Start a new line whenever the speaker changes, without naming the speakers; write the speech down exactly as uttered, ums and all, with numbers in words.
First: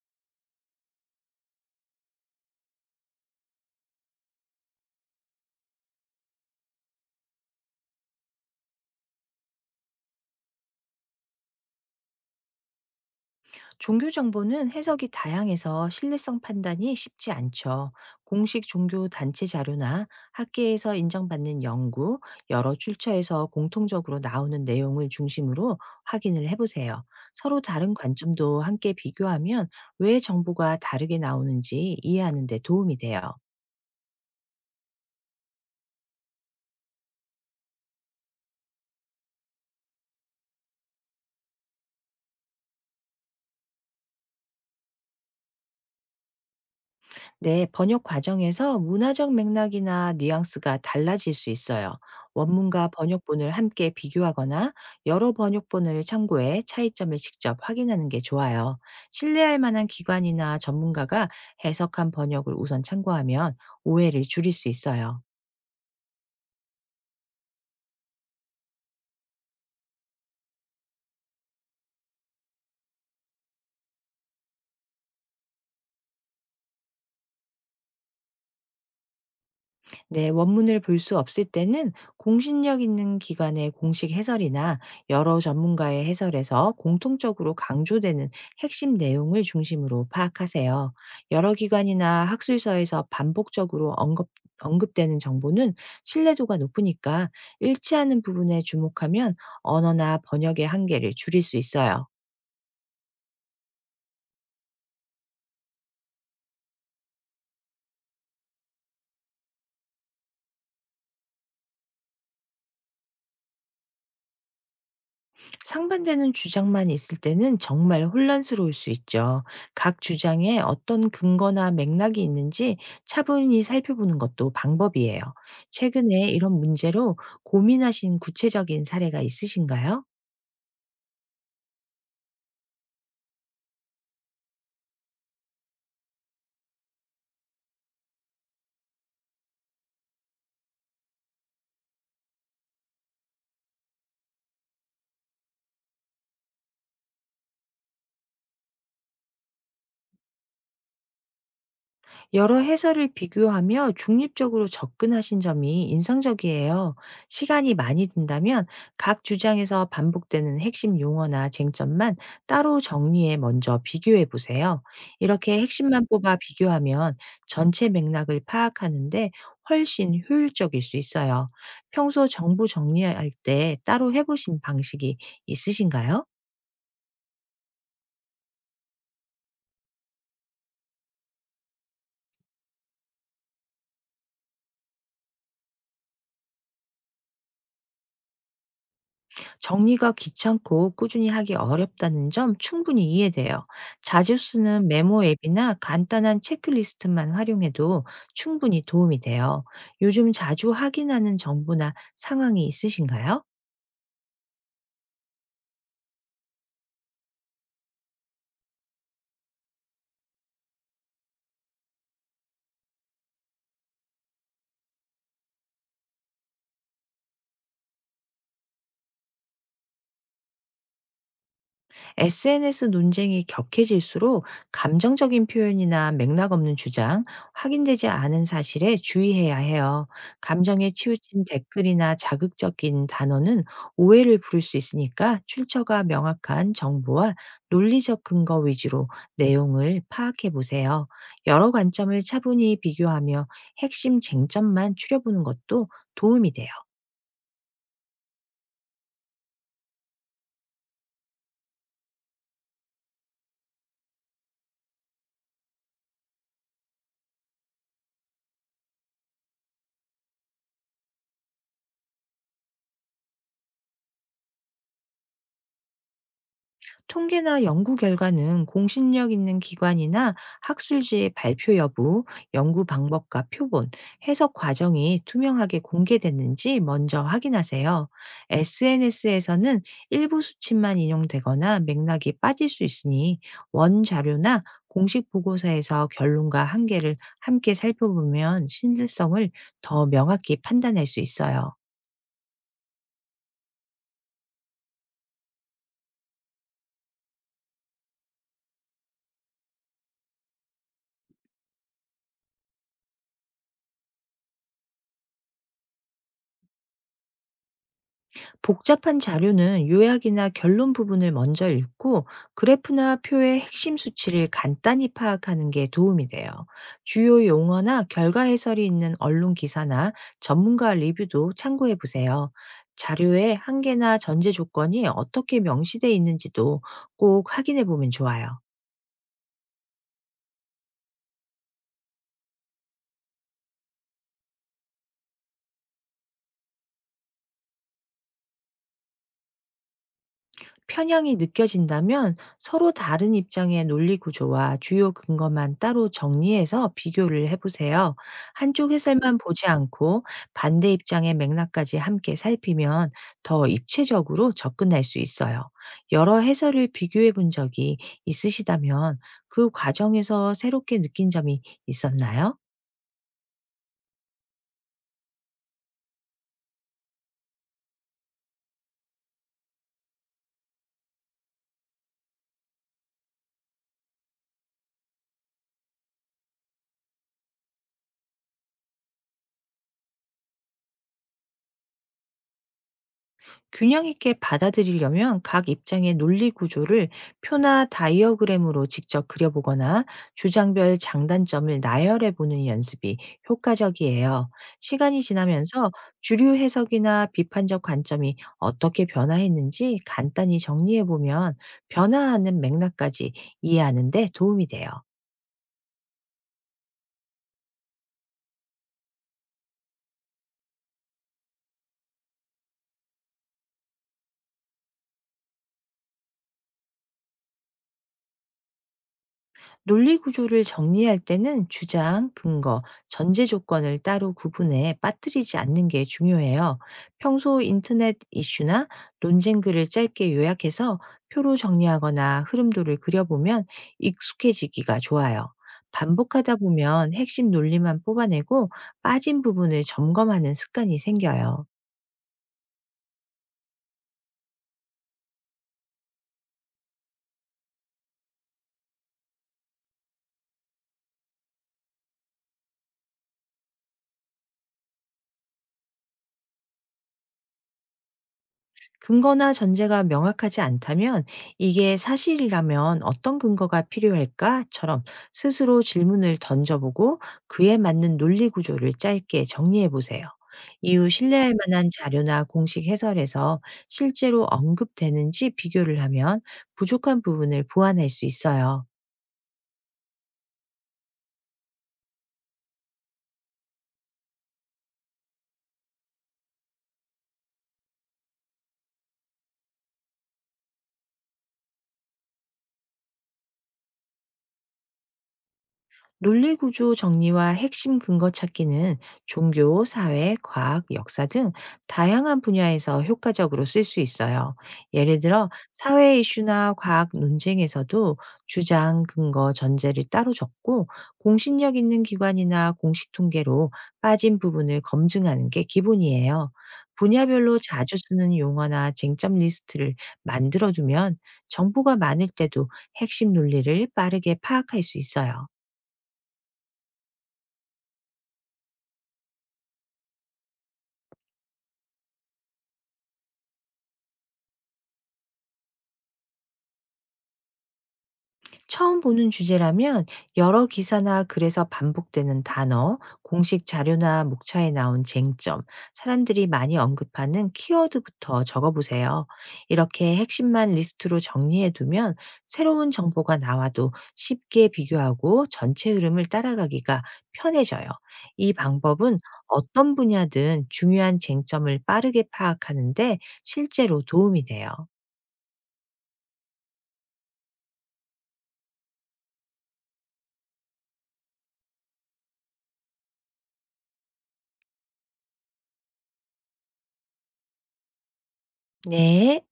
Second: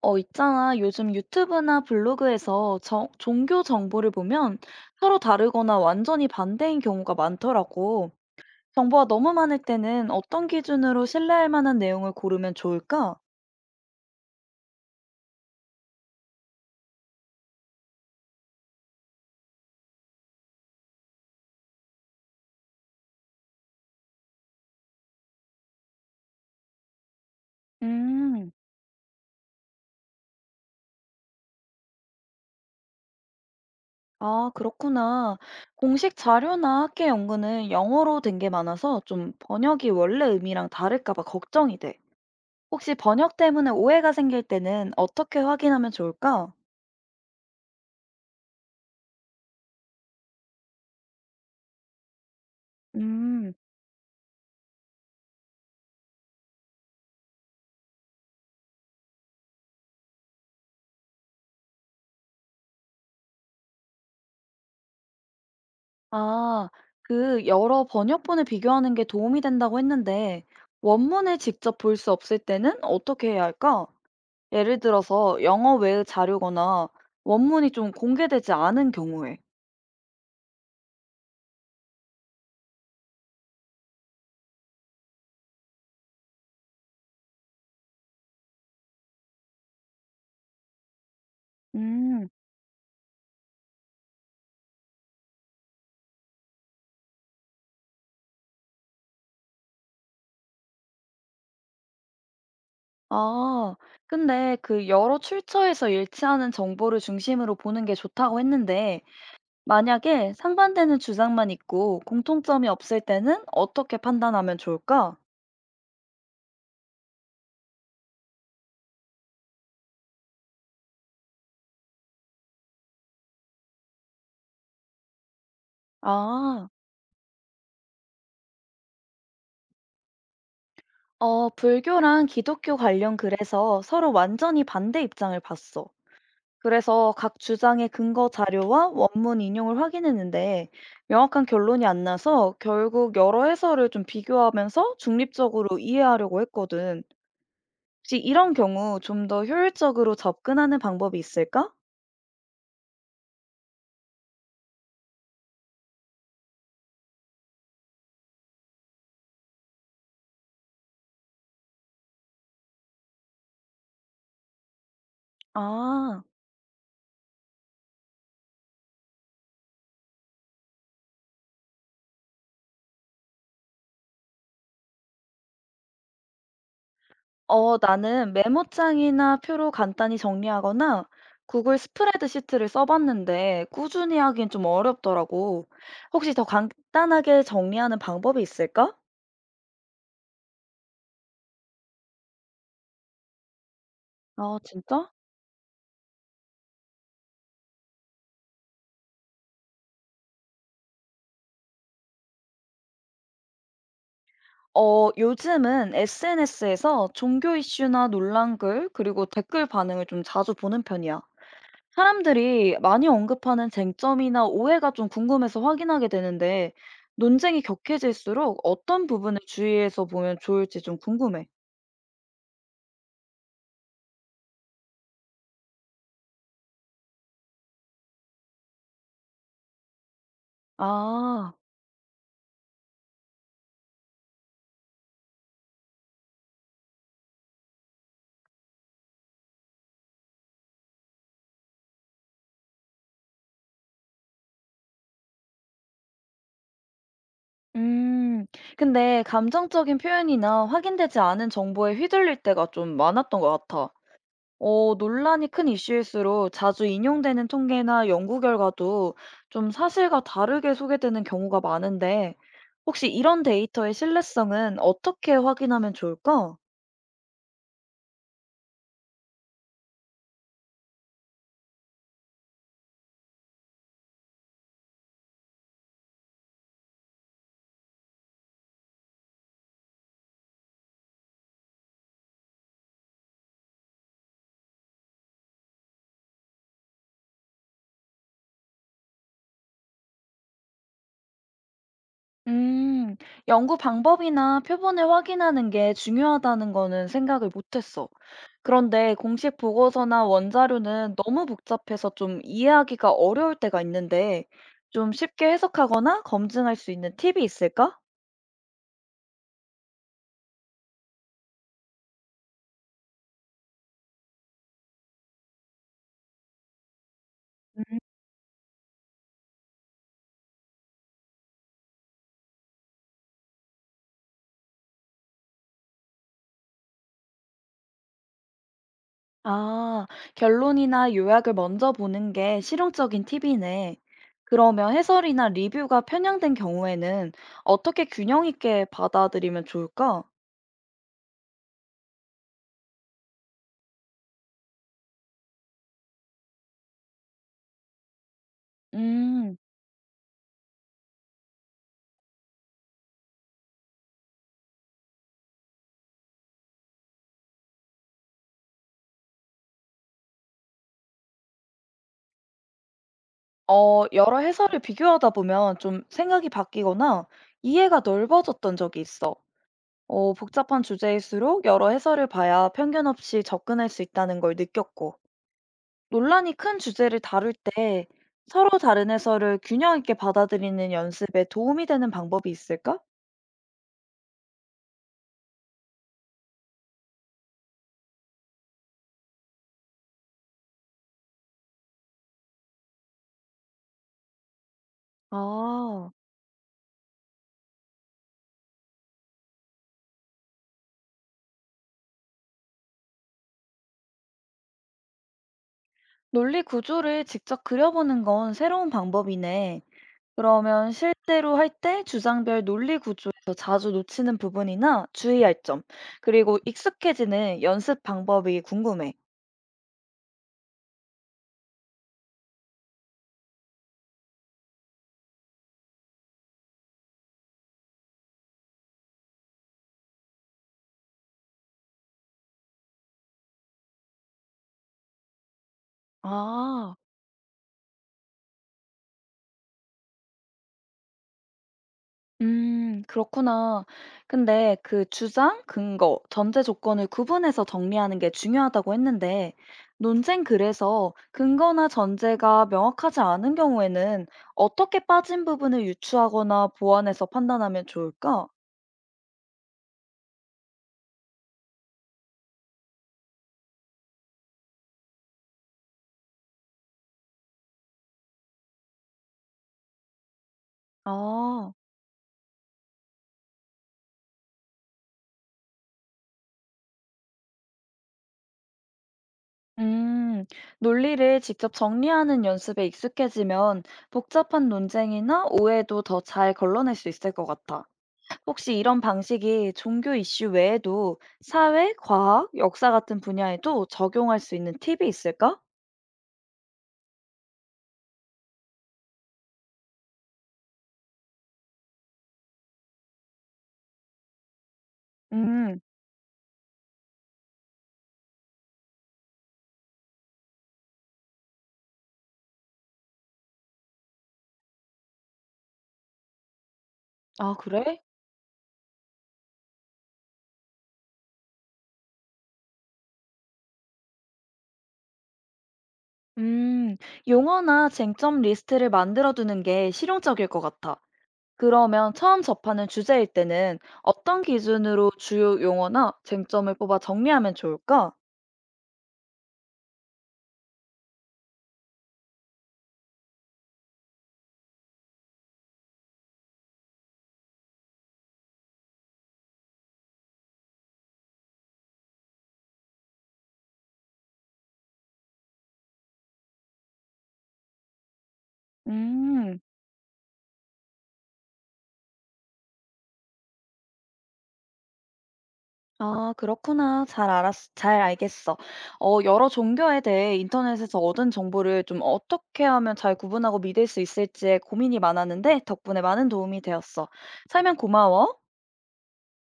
어, 있잖아. 요즘 유튜브나 블로그에서 정- 종교 정보를 보면 서로 다르거나 완전히 반대인 경우가 많더라고. 정보가 너무 많을 때는 어떤 기준으로 신뢰할 만한 내용을 고르면 좋을까?
종교 정보는 해석이 다양해서 신뢰성 판단이 쉽지 않죠. 공식 종교 단체 자료나 학계에서 인정받는 연구, 여러 출처에서 공통적으로 나오는 내용을 중심으로 확인을 해보세요. 서로 다른
음,
관점도 함께 비교하면 왜 정보가 다르게 나오는지 이해하는 데 도움이 돼요.
아, 그렇구나. 공식 자료나 학계 연구는 영어로 된 게 많아서 좀 번역이 원래 의미랑 다를까 봐 걱정이 돼. 혹시 번역 때문에 오해가 생길 때는 어떻게 확인하면 좋을까?
네, 번역 과정에서 문화적 맥락이나 뉘앙스가 달라질 수 있어요. 원문과 번역본을
음.
함께 비교하거나 여러 번역본을 참고해 차이점을 직접 확인하는 게 좋아요. 신뢰할 만한 기관이나 전문가가 해석한 번역을 우선 참고하면 오해를 줄일 수 있어요.
아, 그 여러 번역본을 비교하는 게 도움이 된다고 했는데, 원문을 직접 볼 수 없을 때는 어떻게 해야 할까? 예를 들어서 영어 외의 자료거나 원문이 좀 공개되지 않은 경우에.
네, 원문을 볼 수 없을 때는 공신력 있는 기관의 공식 해설이나 여러 전문가의 해설에서 공통적으로 강조되는 핵심 내용을 중심으로 파악하세요. 여러 기관이나
음,
학술서에서 반복적으로 언급, 언급되는 정보는 신뢰도가 높으니까 일치하는 부분에 주목하면 언어나 번역의 한계를 줄일 수 있어요.
아, 근데 그 여러 출처에서 일치하는 정보를 중심으로 보는 게 좋다고 했는데, 만약에 상반되는 주장만 있고 공통점이 없을 때는 어떻게 판단하면 좋을까?
상반되는 주장만 있을 때는 정말 혼란스러울 수 있죠. 각 주장에 어떤 근거나 맥락이 있는지 차분히 살펴보는 것도 방법이에요. 최근에 이런
아.
문제로 고민하신 구체적인 사례가 있으신가요?
어, 불교랑 기독교 관련 글에서 서로 완전히 반대 입장을 봤어. 그래서 각 주장의 근거 자료와 원문 인용을 확인했는데 명확한 결론이 안 나서 결국 여러 해설을 좀 비교하면서 중립적으로 이해하려고 했거든. 혹시 이런 경우 좀 더 효율적으로 접근하는 방법이 있을까?
여러 해설을 비교하며 중립적으로 접근하신 점이 인상적이에요. 시간이 많이 든다면 각 주장에서 반복되는 핵심 용어나 쟁점만 따로 정리해 먼저 비교해 보세요. 이렇게 핵심만
아.
뽑아 비교하면 전체 맥락을 파악하는데 훨씬 효율적일 수 있어요. 평소 정보 정리할 때 따로 해보신 방식이 있으신가요?
어 나는 메모장이나 표로 간단히 정리하거나 구글 스프레드 시트를 써봤는데 꾸준히 하긴 좀 어렵더라고. 혹시 더 간단하게 정리하는 방법이 있을까?
정리가 귀찮고 꾸준히 하기 어렵다는 점 충분히 이해돼요. 자주
아
쓰는
진짜?
메모 앱이나 간단한 체크리스트만 활용해도 충분히 도움이 돼요. 요즘 자주 확인하는 정보나 상황이 있으신가요?
어 요즘은 에스엔에스에서 종교 이슈나 논란글 그리고 댓글 반응을 좀 자주 보는 편이야. 사람들이 많이 언급하는 쟁점이나 오해가 좀 궁금해서 확인하게 되는데 논쟁이 격해질수록 어떤 부분을 주의해서 보면 좋을지 좀 궁금해.
에스엔에스 논쟁이 격해질수록 감정적인 표현이나 맥락 없는 주장, 확인되지 않은 사실에 주의해야 해요. 감정에 치우친
아.
댓글이나 자극적인 단어는 오해를 부를 수 있으니까 출처가 명확한 정보와 논리적 근거 위주로 내용을 파악해 보세요. 여러 관점을 차분히 비교하며 핵심 쟁점만 추려보는 것도 도움이 돼요.
음. 근데 감정적인 표현이나 확인되지 않은 정보에 휘둘릴 때가 좀 많았던 것 같아. 어, 논란이 큰 이슈일수록 자주 인용되는 통계나 연구 결과도 좀 사실과 다르게 소개되는 경우가 많은데, 혹시 이런 데이터의 신뢰성은 어떻게 확인하면 좋을까?
통계나 연구 결과는 공신력 있는 기관이나 학술지의 발표 여부, 연구 방법과 표본, 해석 과정이 투명하게 공개됐는지 먼저 확인하세요. 에스엔에스에서는 일부 수치만 인용되거나 맥락이 빠질 수 있으니 원 자료나 공식 보고서에서 결론과 한계를 함께 살펴보면 신뢰성을 더 명확히 판단할 수 있어요.
음, 연구 방법이나 표본을 확인하는 게 중요하다는 거는 생각을 못했어. 그런데 공식 보고서나 원자료는 너무 복잡해서 좀 이해하기가 어려울 때가 있는데, 좀 쉽게 해석하거나 검증할 수 있는 팁이 있을까?
복잡한 자료는 요약이나 결론 부분을 먼저 읽고 그래프나 표의 핵심 수치를 간단히 파악하는 게 도움이 돼요. 주요
음,
용어나 결과 해설이 있는 언론 기사나 전문가 리뷰도 참고해 보세요. 자료의 한계나 전제 조건이 어떻게 명시돼 있는지도 꼭 확인해 보면 좋아요.
아, 결론이나 요약을 먼저 보는 게 실용적인 팁이네. 그러면 해설이나 리뷰가 편향된 경우에는 어떻게 균형 있게 받아들이면 좋을까?
편향이 느껴진다면 서로 다른 입장의 논리 구조와 주요 근거만 따로 정리해서 비교를 해보세요. 한쪽 해설만
음.
보지 않고 반대 입장의 맥락까지 함께 살피면 더 입체적으로 접근할 수 있어요. 여러 해설을 비교해 본 적이 있으시다면 그 과정에서 새롭게 느낀 점이 있었나요?
어 여러 해설을 비교하다 보면 좀 생각이 바뀌거나 이해가 넓어졌던 적이 있어. 어, 복잡한 주제일수록 여러 해설을 봐야 편견 없이 접근할 수 있다는 걸 느꼈고, 논란이 큰 주제를 다룰 때 서로 다른 해설을 균형 있게 받아들이는 연습에 도움이 되는 방법이 있을까?
균형 있게 받아들이려면 각 입장의 논리 구조를 표나 다이어그램으로 직접 그려보거나 주장별 장단점을 나열해 보는 연습이 효과적이에요. 시간이 지나면서
아,
주류 해석이나 비판적 관점이 어떻게 변화했는지 간단히 정리해 보면 변화하는 맥락까지 이해하는 데 도움이 돼요.
논리 구조를 직접 그려보는 건 새로운 방법이네. 그러면 실제로 할 때 주장별 논리 구조에서 자주 놓치는 부분이나 주의할 점, 그리고 익숙해지는 연습 방법이 궁금해.
논리 구조를 정리할 때는 주장, 근거, 전제 조건을 따로 구분해 빠뜨리지 않는 게 중요해요. 평소 인터넷 이슈나 논쟁 글을 짧게 요약해서 표로 정리하거나 흐름도를 그려보면 익숙해지기가 좋아요. 반복하다
아,
보면 핵심 논리만 뽑아내고 빠진 부분을 점검하는 습관이 생겨요.
음, 그렇구나. 근데 그 주장, 근거, 전제 조건을 구분해서 정리하는 게 중요하다고 했는데, 논쟁 글에서 근거나 전제가 명확하지 않은 경우에는 어떻게 빠진 부분을 유추하거나 보완해서 판단하면 좋을까?
근거나 전제가 명확하지 않다면 "이게 사실이라면 어떤 근거가 필요할까?"처럼 스스로 질문을 던져보고 그에 맞는 논리 구조를 짧게 정리해 보세요. 이후 신뢰할
아.
만한 자료나 공식 해설에서 실제로 언급되는지 비교를 하면 부족한 부분을 보완할 수 있어요.
음, 논리를 직접 정리하는 연습에 익숙해지면 복잡한 논쟁이나 오해도 더 잘 걸러낼 수 있을 것 같아. 혹시 이런 방식이 종교 이슈 외에도 사회, 과학, 역사 같은 분야에도 적용할 수 있는 팁이 있을까?
논리 구조 정리와 핵심 근거 찾기는 종교, 사회, 과학, 역사 등 다양한 분야에서 효과적으로 쓸 수 있어요. 예를 들어
음,
사회 이슈나 과학 논쟁에서도 주장, 근거, 전제를 따로 적고 공신력 있는 기관이나 공식 통계로 빠진 부분을 검증하는 게 기본이에요.
아,
분야별로 자주
그래?
쓰는 용어나 쟁점 리스트를 만들어두면 정보가 많을 때도 핵심 논리를 빠르게 파악할 수 있어요.
음, 용어나 쟁점 리스트를 만들어두는 게 실용적일 것 같아. 그러면 처음 접하는 주제일 때는 어떤 기준으로 주요 용어나 쟁점을 뽑아 정리하면 좋을까?
처음 보는 주제라면 여러 기사나 글에서 반복되는 단어, 공식 자료나 목차에 나온 쟁점, 사람들이 많이 언급하는 키워드부터 적어보세요. 이렇게 핵심만 리스트로 정리해두면 새로운 정보가 나와도 쉽게 비교하고 전체 흐름을 따라가기가 편해져요. 이 방법은
음.
어떤 분야든 중요한 쟁점을 빠르게 파악하는데 실제로 도움이 돼요.
아, 그렇구나. 잘 알았, 잘 알겠어. 어, 여러 종교에 대해 인터넷에서 얻은 정보를 좀 어떻게 하면 잘 구분하고 믿을 수 있을지에 고민이 많았는데 덕분에 많은 도움이 되었어. 설명 고마워.
네.